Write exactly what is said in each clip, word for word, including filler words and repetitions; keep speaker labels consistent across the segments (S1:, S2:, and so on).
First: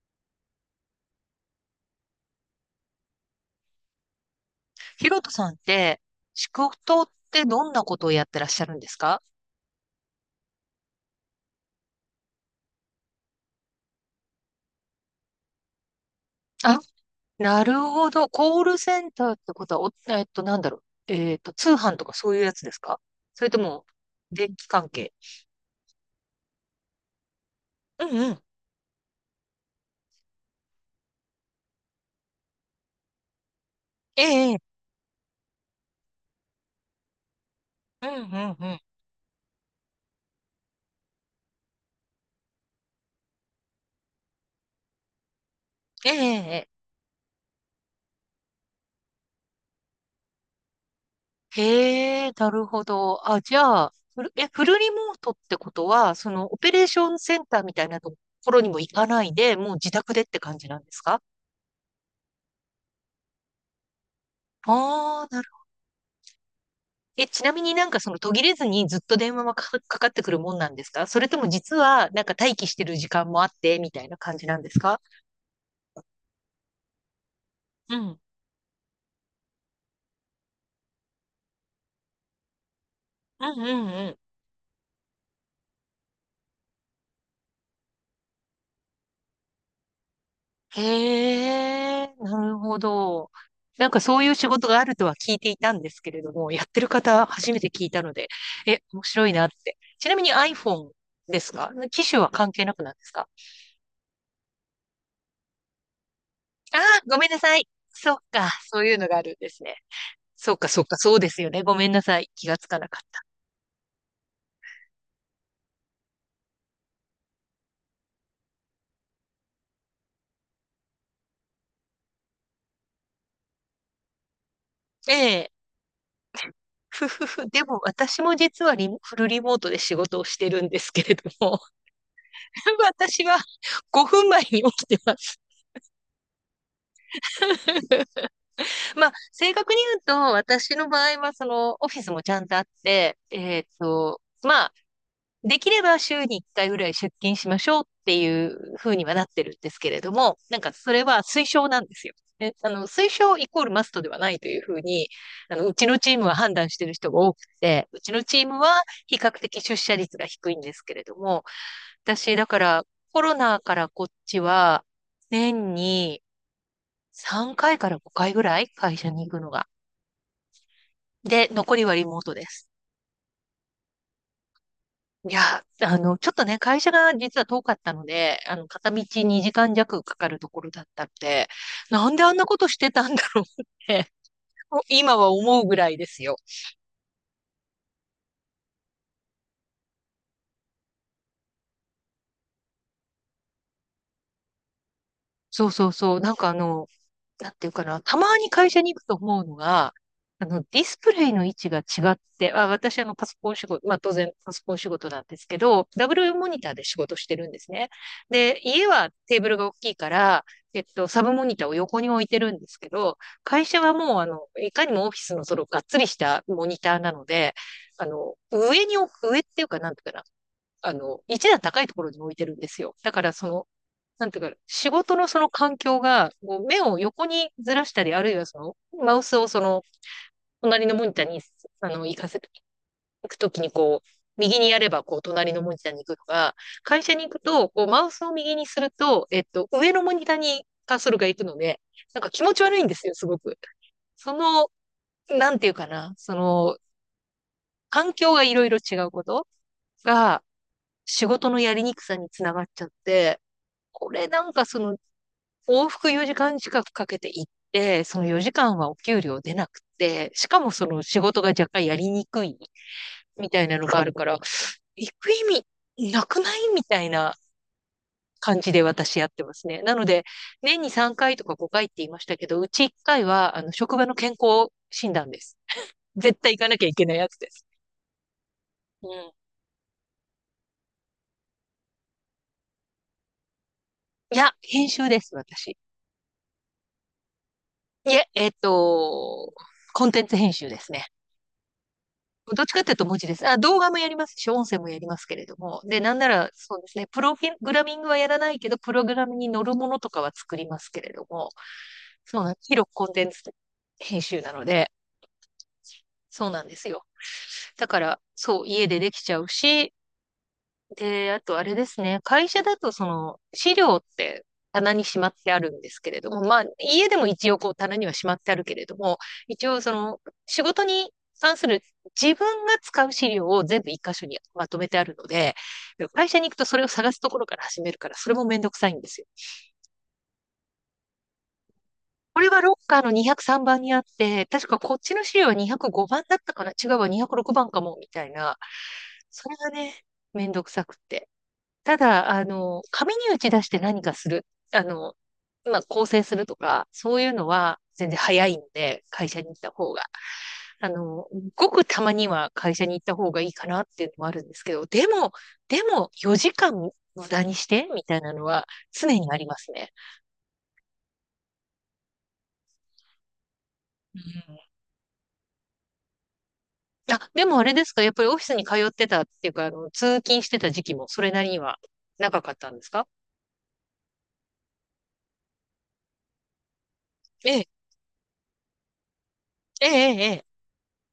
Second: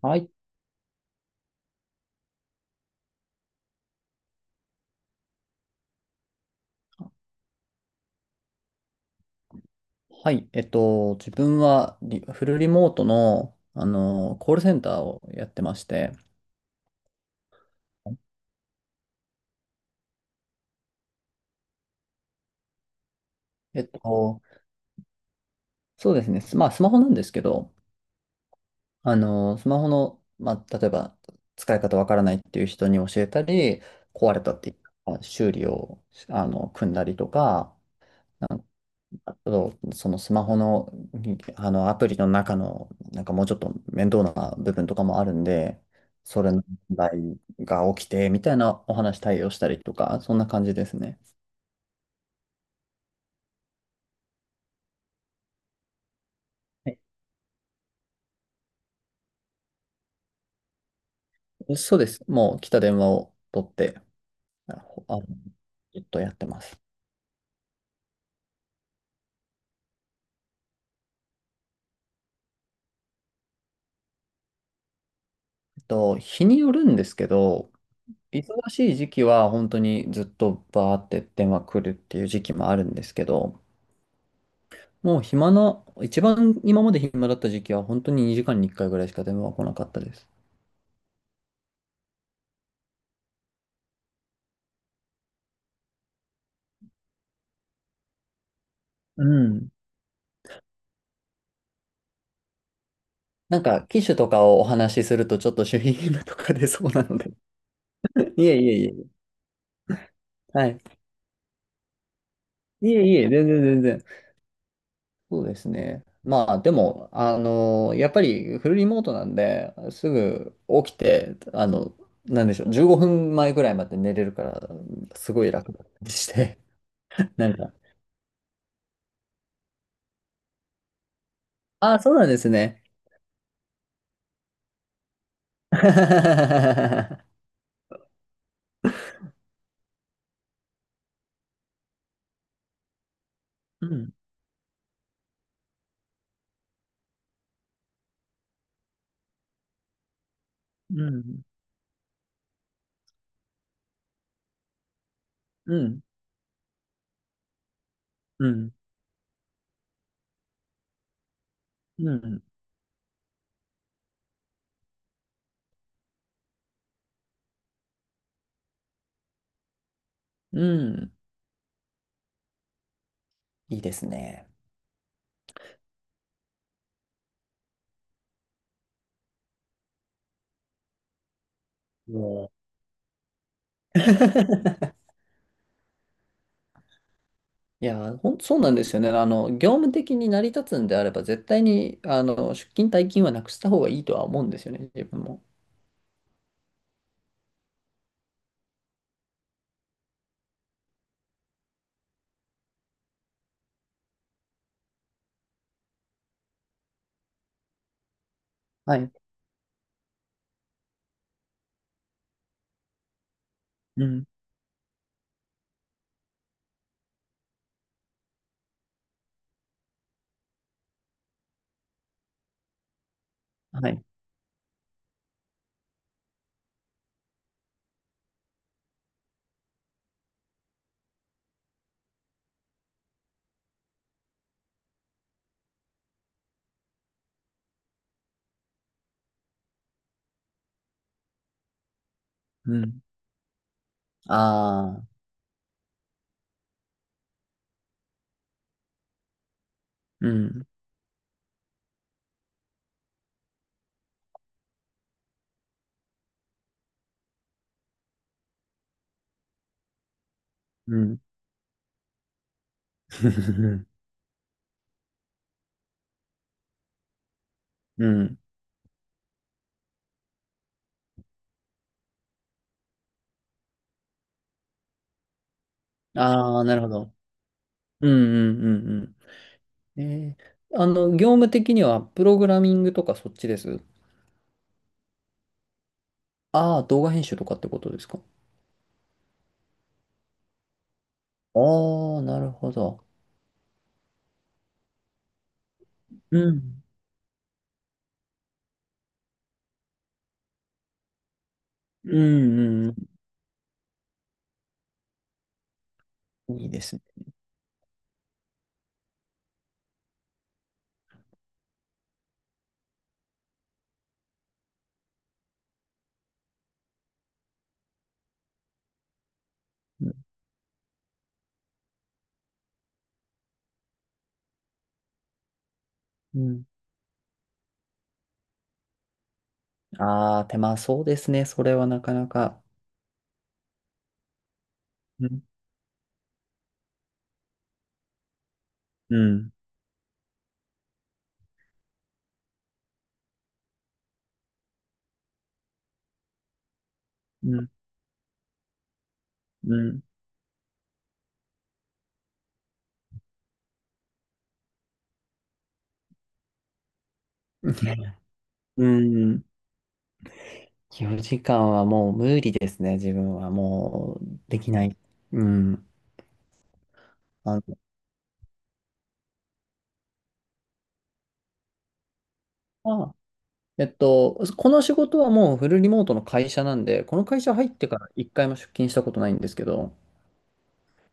S1: はい。
S2: ヒロトさんって、仕事ってどんなことをやってらっしゃるんですか？
S1: はい。えっと、自分はリフルリモートの、あの、コールセンターをやってまして、
S2: あ、なるほど。コールセンターってことは、お、えっと、なんだろう。えっと、通販とかそういうやつですか？それと
S1: え
S2: も、
S1: っと、
S2: 電気関係？
S1: そうですね。スまあ、スマホなんですけど、
S2: うんうん。
S1: あの、スマホの、まあ、例えば、使い方わからないっていう人に教えたり、
S2: え
S1: 壊れ
S2: え、
S1: た
S2: え
S1: って
S2: え。
S1: いう修理を、あの、組んだりとか、
S2: うんうんうん。
S1: あと、そのスマホの、あのアプリの中の、なんかもうちょっと面倒な部分とかもあるんで、
S2: え
S1: それ
S2: え、
S1: の
S2: ええ。
S1: 問題が起きて、みたいなお話対応したりとか、そんな感じですね。
S2: へえ、なるほど。あ、じゃあ、フル、え、フルリモートってことは、その、オペレーショ
S1: は
S2: ンセンターみたいなところにも行かないで、もう自宅でって感じなんですか？
S1: い、そうです。もう来た電話を取って、あの、
S2: ああー。
S1: ずっとやってます。
S2: え、ちなみになんかその途切れずにずっと電話はか、かかってくるもんなんですか？それとも実はなんか待機してる時間もあってみたいな感じなんですか？
S1: えっと、日によるんですけど、
S2: うん。
S1: 忙しい時期は本当にずっとバーって電話来るっていう時期もあるんですけ
S2: うん
S1: ど、
S2: うんう
S1: もう暇な、一番今まで暇だった時期は本当ににじかんにいっかいぐらいしか電話は来なかったです。
S2: ん。へえ、なるほど。なんかそういう仕事があるとは聞いていたんですけれども、やってる方初めて聞いたので、え、面
S1: う
S2: 白いなっ
S1: ん。
S2: て。ちなみに iPhone ですか？機種は関係なくなんですか？
S1: なんか、機種とかをお話しするとちょっと守秘義務とか出
S2: ああ
S1: そうな
S2: ー、ご
S1: の
S2: めん
S1: で
S2: な さい。そっ
S1: い
S2: か、
S1: えいえ
S2: そ
S1: い
S2: ういうのがあ
S1: え。
S2: るんですね。そう
S1: は
S2: か、
S1: い。
S2: そっか、そうですよね。ごめんなさい。気がつかな
S1: い
S2: か
S1: え
S2: っ
S1: いえ、全然全然。そうですね。まあ、でも、あのやっぱりフルリモートなんで、すぐ起きて、あの、なんでしょう、じゅうごふんまえぐらいまで寝れるから、
S2: た。
S1: すごい
S2: ええ。
S1: 楽だったりして、
S2: ふ
S1: なん
S2: で
S1: か、
S2: も私も実はリモフルリモートで仕事をしてるんですけれども、
S1: ああ、そうなんですね。
S2: 私はごふんまえに起きてます。まあ、正確に言うと、私の場合は、その、オフィスもちゃんとあって、えっ
S1: うん、
S2: と、まあ、できれば週にいっかいぐらい出勤しましょうっていう風にはなってるんですけれども、なんかそれ
S1: う
S2: は
S1: ん。
S2: 推奨なんですよ。で、あの、推奨イコールマストではないという風に、あの、う
S1: う
S2: ちの
S1: ん、
S2: チームは判断している人が多くて、うちのチ
S1: う
S2: ーム
S1: ん、
S2: は比較的出社率が低いんですけれども、
S1: う
S2: 私、
S1: ん、
S2: だからコロナからこっちは、年にさんかいかいからごかいぐらい会社に行くのが。
S1: うん。
S2: で、残りはリモートです。
S1: いいですね。
S2: いや、あの、ちょっとね、会社が実は遠かったので、あの、片道にじかん弱かかるところだったっで、なんであんな
S1: も
S2: ことしてたんだろうっ
S1: う
S2: て、もう 今は思うぐらいですよ。
S1: いや、ほん、そうなんですよね。あの、業務的に成り立つんであれば、絶対に、あの、出勤退勤はなくした方がいいとは思うんですよね、自分も。
S2: そうそうそう。なんかあの、なんていうかな、たまに会社に行くと思うのが、あの、ディスプレイの位置が違って、あ、私、あの、パソコン仕事、まあ、当然、パソコン仕事なんですけど、ダブルモニターで仕事してるんですね。で、家
S1: は
S2: は
S1: い。
S2: テーブルが大きいから、えっと、サブモニターを横に置いてるんですけど、会社は
S1: う
S2: もう、あ
S1: ん。
S2: の、いかにもオフィスのその、がっつりしたモニターなので、あの、上に置く、上っていうか、なんていうかな、あの、一段高いところに置いてるんですよ。だから、その、
S1: はい。
S2: なんていうか、仕事のその環境が、こう目を横にずらしたり、あるいはその、マウスをその、隣のモニターに、あの、行かせ行くときにこう、右にやれば、こう、隣のモニターに行くとか、会社に行くと、こう、マウスを右にすると、えっと、上のモニターにカーソルが行くので、なんか気持ち
S1: う
S2: 悪いんで
S1: ん。
S2: すよ、すごく。その、
S1: ああ、
S2: なんていうかな、その、環境がいろいろ違うこと
S1: う
S2: が、
S1: ん。
S2: 仕事のやりにくさにつながっちゃって、これなんかその往復よじかん近くかけて行って、そのよじかんはお給料出なくて、しかもそ
S1: う
S2: の仕
S1: ん。
S2: 事が若干やりにくいみたいな のがあるから、行く意味なくないみたいな
S1: うん。
S2: 感じで私やってますね。なので、年にさんかいとかごかいって言いましたけど、うちいっかいは、あの、職場の健康診断です。絶対
S1: あ
S2: 行
S1: あ、
S2: か
S1: な
S2: な
S1: る
S2: きゃ
S1: ほ
S2: いけ
S1: ど。
S2: ないやつです。
S1: うん、うん、う
S2: う
S1: ん、
S2: ん。
S1: うん。えー、あの、業務的には、プログラミングとかそっちです。
S2: いや、編集です、私。
S1: ああ、動画編集とかってことです
S2: い
S1: か。
S2: え、えっと、コンテンツ編集ですね。
S1: ああー、なる
S2: どっ
S1: ほ
S2: ちかっていう
S1: ど。
S2: と文字です。あ、動画もやりますし、音声もやりますけれども。で、なんなら、
S1: う
S2: そう
S1: ん。
S2: ですね、プログラミングはやらないけど、プログラムに乗るものとかは作りますけれども、
S1: う
S2: そうなん、
S1: んう
S2: 広くコン
S1: ん
S2: テンツ編集なので、そう
S1: うん。
S2: な
S1: い
S2: ん
S1: い
S2: で
S1: で
S2: す
S1: すね。
S2: よ。だから、そう、家でできちゃうし、で、あとあれですね、会社だとその資料って棚にしまってあるんですけれども、まあ家でも一応こう棚にはしまってあるけれども、一応そ
S1: うん。
S2: の仕事に関する自分が使う資料を全部一箇所にまとめてあるので、会社
S1: う
S2: に行く
S1: ん、
S2: とそれを探すところから始めるから、それもめんどくさいんですよ。
S1: ああ、手間そうですね。それはなかな
S2: これは
S1: か。
S2: ロッカーのにひゃくさんばんにあって、確かこっちの
S1: う
S2: 資
S1: ん。
S2: 料はにひゃくごばんだったかな、違うわ、にひゃくろくばんかも、みたいな。
S1: う
S2: そ
S1: ん。
S2: れがね、めんどくさくって。ただ、あの、紙に打ち出して何かする、あの、まあ、構成するとか、そういうの
S1: うん。
S2: は全然早いんで、会社に行った
S1: う
S2: 方が。
S1: ん。
S2: あの、ごくたまには会社に行った方がいいかなっていうのもあるんですけど、でも、でも、よじかん無駄にしてみたい なのは
S1: う
S2: 常にあ
S1: ん。
S2: りますね。
S1: よじかんはもう無理ですね。自分は
S2: う
S1: もう
S2: ん。
S1: できない。うん。
S2: あ、で
S1: あ
S2: も
S1: の、
S2: あれですか、やっぱりオフィスに通ってたっていうか、あの、通勤してた時期もそれなりには長かったんです
S1: ま
S2: か？
S1: あ、えっと、この仕事はもうフルリモートの会社なんで、この会
S2: え
S1: 社入
S2: え、
S1: ってから一回も出勤したことないんですけ
S2: ええ、
S1: ど、
S2: ええ。ええ。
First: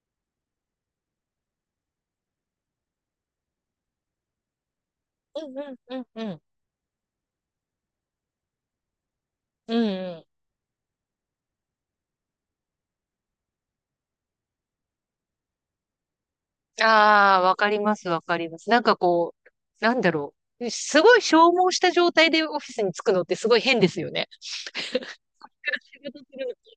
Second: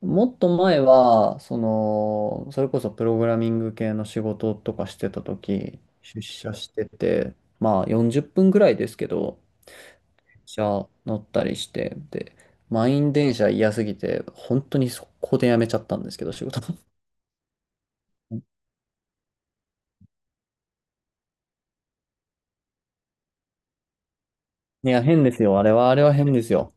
S1: もっと前は、その、それこそプログラミング系の仕事とかしてた
S2: うんうん
S1: 時、
S2: うん
S1: 出
S2: うん。
S1: 社してて、まあよんじゅっぷんぐらいですけど、
S2: うん。
S1: 電車乗ったりして、で、満員電車嫌すぎて、本当に速攻で辞めちゃったんですけど、仕事。
S2: ああ、わかります、わかりま す。なんかこう、なんだろう。すごい消耗した状態でオフィスに着くのってすごい変ですよね。
S1: いや、変ですよ。あれは、あ
S2: 仕
S1: れは
S2: 事す
S1: 変で
S2: る
S1: す
S2: の、
S1: よ。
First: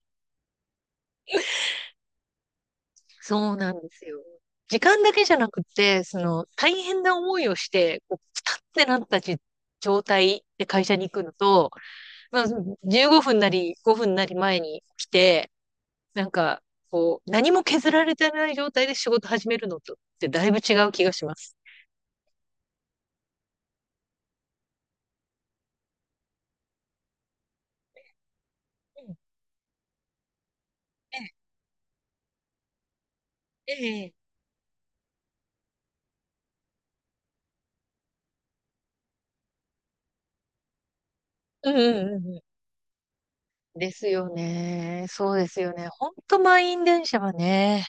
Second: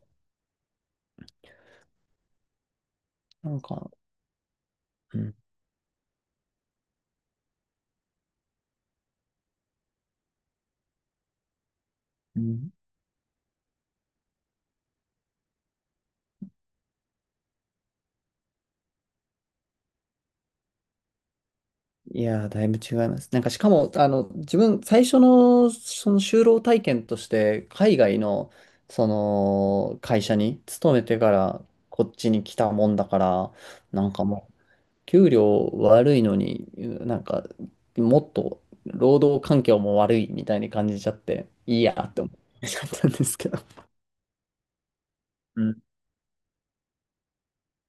S1: な
S2: そう
S1: ん
S2: なんで
S1: か、
S2: すよ。時間だ
S1: う
S2: けじ
S1: ん。
S2: ゃなくて、その、大変な思いをして、こう、ピタってなったじ状態で会社に行くのと、
S1: う
S2: まあ、
S1: ん、
S2: じゅうごふんなりごふんなり前に来て、なんか、こう、何も削られてない状態で仕事始めるのとってだいぶ違う気がします。
S1: いやー、だいぶ違います。なんか、しかも、あの、自分、最初の、その就労体験として、海外の、
S2: う
S1: そ
S2: ん。
S1: の、会社に勤め
S2: え
S1: てから、こっちに来たもんだから、
S2: え、え
S1: なん
S2: え。
S1: かもう、給料悪いのに、なんか、もっと、労働環境も悪いみたいに感じちゃって、
S2: うん
S1: いいや
S2: う
S1: っ
S2: んう
S1: て
S2: ん
S1: 思っ
S2: うん。
S1: ちゃったんですけど。
S2: ですよね。そうです
S1: う
S2: よ
S1: ん。
S2: ね。ほんと満員電車はね、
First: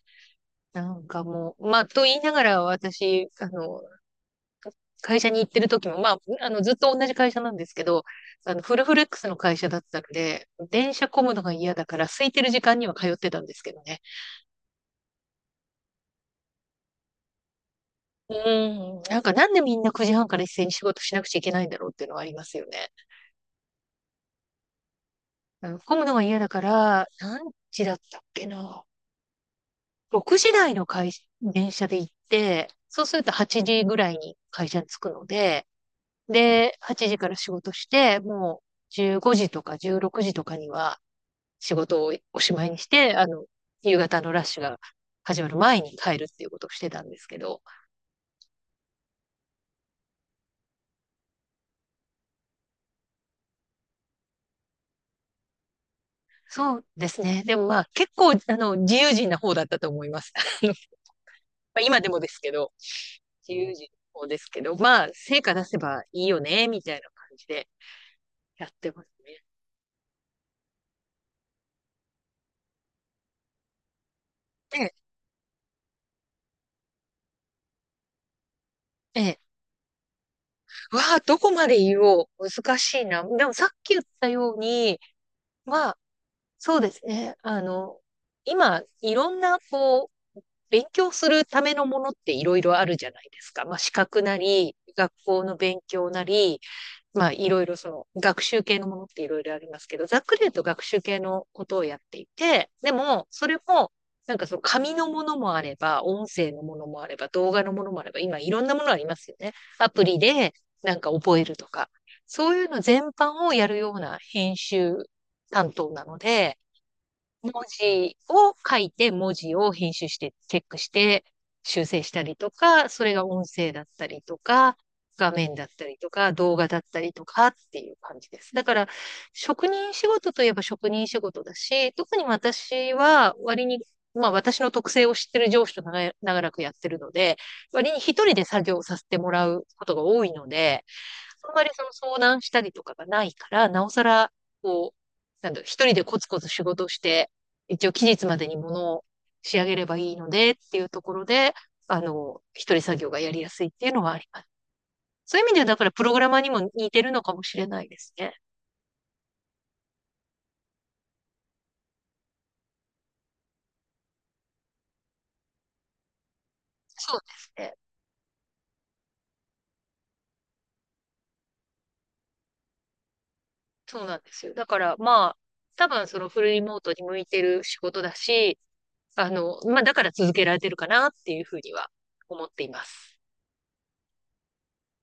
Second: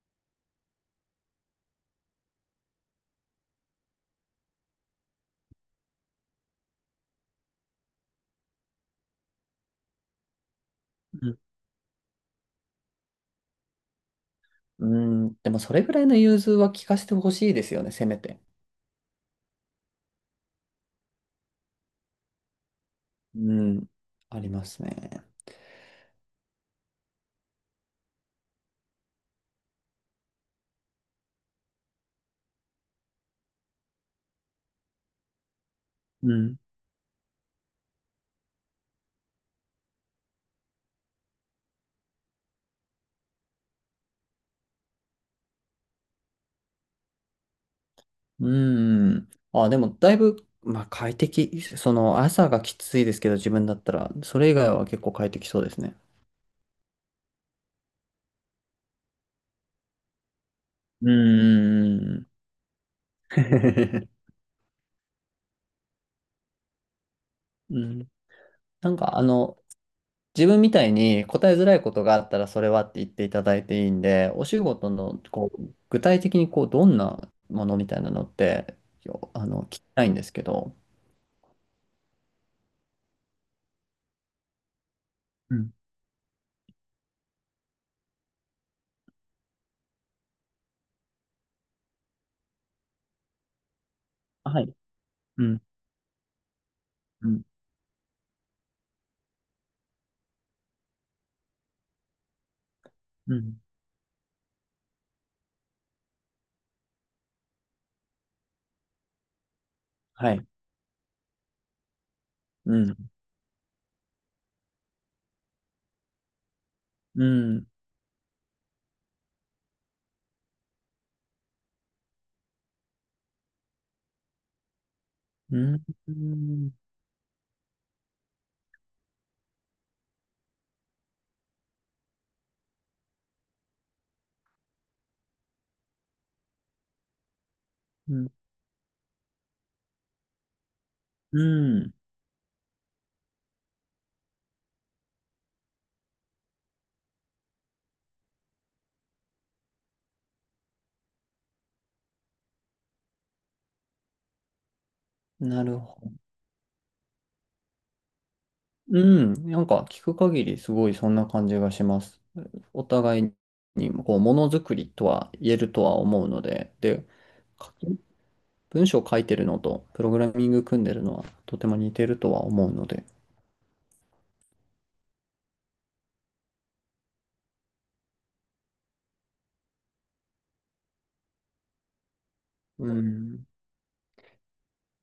S2: なんかもう、まあ、と言いながら私、あの、会社に行ってる時も、まあ、あの、ずっと同じ会社なんですけど、あの、フルフレックスの会社だったので、電車混む
S1: う
S2: のが嫌だから、空いてる時間には通ってたんですけどね。
S1: ん、うんでも、それぐらいの融通は聞かせてほしいですよね、せめ
S2: う
S1: て。
S2: ん、なんかなんでみんなくじはんから一斉に仕事しなくちゃいけないんだろうっていうのはありますよね。
S1: うん、ありますね。
S2: あの混むのが嫌だから、何時だったっけな。ろくじ台の会社、電車で行って、そうするとはちじぐらいに会社に着くので、
S1: うん
S2: で、はちじから仕事して、もうじゅうごじとかじゅうろくじとかには仕事をおしまいにして、あの、夕方のラッシュが始まる前に帰るっていうことをしてたんですけど、
S1: うーん。あ、でも、だいぶ、まあ、快適。その、朝がきついですけど、自分だったら、それ以外は結構快適そうですね。
S2: そうですね。でもまあ結構、あの、自由人な方だったと思います。あの
S1: うー
S2: まあ今でもで
S1: ん。
S2: すけど、自由人の 方ですけど、まあ成果出せばいいよね、みたいな感じで
S1: うん。
S2: やっ
S1: な
S2: て
S1: ん
S2: ます
S1: か、あ
S2: ね。
S1: の、自分みたいに答えづらいことがあったら、それはって言っていただいていいんで、お仕事
S2: で、
S1: の、こう、具体的に、こう、どんなものみたいなのって、よ
S2: え
S1: あの、聞きたいんですけど。
S2: わあ、どこまで言おう。難しいな。でもさっき言ったように、
S1: うん。
S2: まあ、そうですね。あの、今、いろんな、こう、勉強するためのものっていろいろあるじゃないですか。まあ、資格な
S1: はい。
S2: り、学校
S1: う
S2: の
S1: ん。
S2: 勉強なり、ま
S1: う
S2: あ、
S1: ん。
S2: いろいろその学習系のものっていろいろありますけど、ざっくり言うと学習系のことをやっていて、でも、
S1: う
S2: それ
S1: ん。
S2: も、なんかその紙のものもあれば、音声のものもあれば、動画のものもあれば、今いろんなものありますよね。アプリ
S1: はい。
S2: でなんか覚えるとか、そういう
S1: う
S2: の全
S1: ん。
S2: 般をやるような編集担当なので、
S1: う
S2: 文
S1: ん。
S2: 字を書いて、文字を編集して、チェックして、修正したりとか、それが音声だったりとか、画面
S1: う
S2: だっ
S1: ん。
S2: たりと
S1: う
S2: か、動画
S1: ん。
S2: だったりとかっていう感じです。だから、職人仕事といえば職人仕事だし、特に私は割に、まあ私の特性を知ってる上司と長い長らくやってるので、割に一
S1: うん。
S2: 人で作業させてもらうことが多いので、
S1: う
S2: あんまりその
S1: ん、
S2: 相談したりとかがないから、なおさら、こう、なんだろう、一人でコツコツ仕事をして、一応期日までに物を仕上げればいいのでっていうところで、あの、一人作業がやりやすいっていうのはあります。そういう意味で
S1: な
S2: は、だ
S1: る
S2: から
S1: ほ
S2: プロ
S1: ど。
S2: グラマーにも似てるのかもしれないですね。
S1: うん。なんか聞く限りすごいそんな感じがします。お互いにこうものづくりとは言えるとは思うので、で、
S2: そうです
S1: 書
S2: ね。
S1: き文章を書いてるのとプログラミング組んでるのはとても似てるとは思うので。
S2: そうなんですよ。だから、まあ、多分そのフルリモートに向いてる仕事だし、あの、まあ、だから続けられてるかなっていうふうには思っていま
S1: う
S2: す。
S1: ん。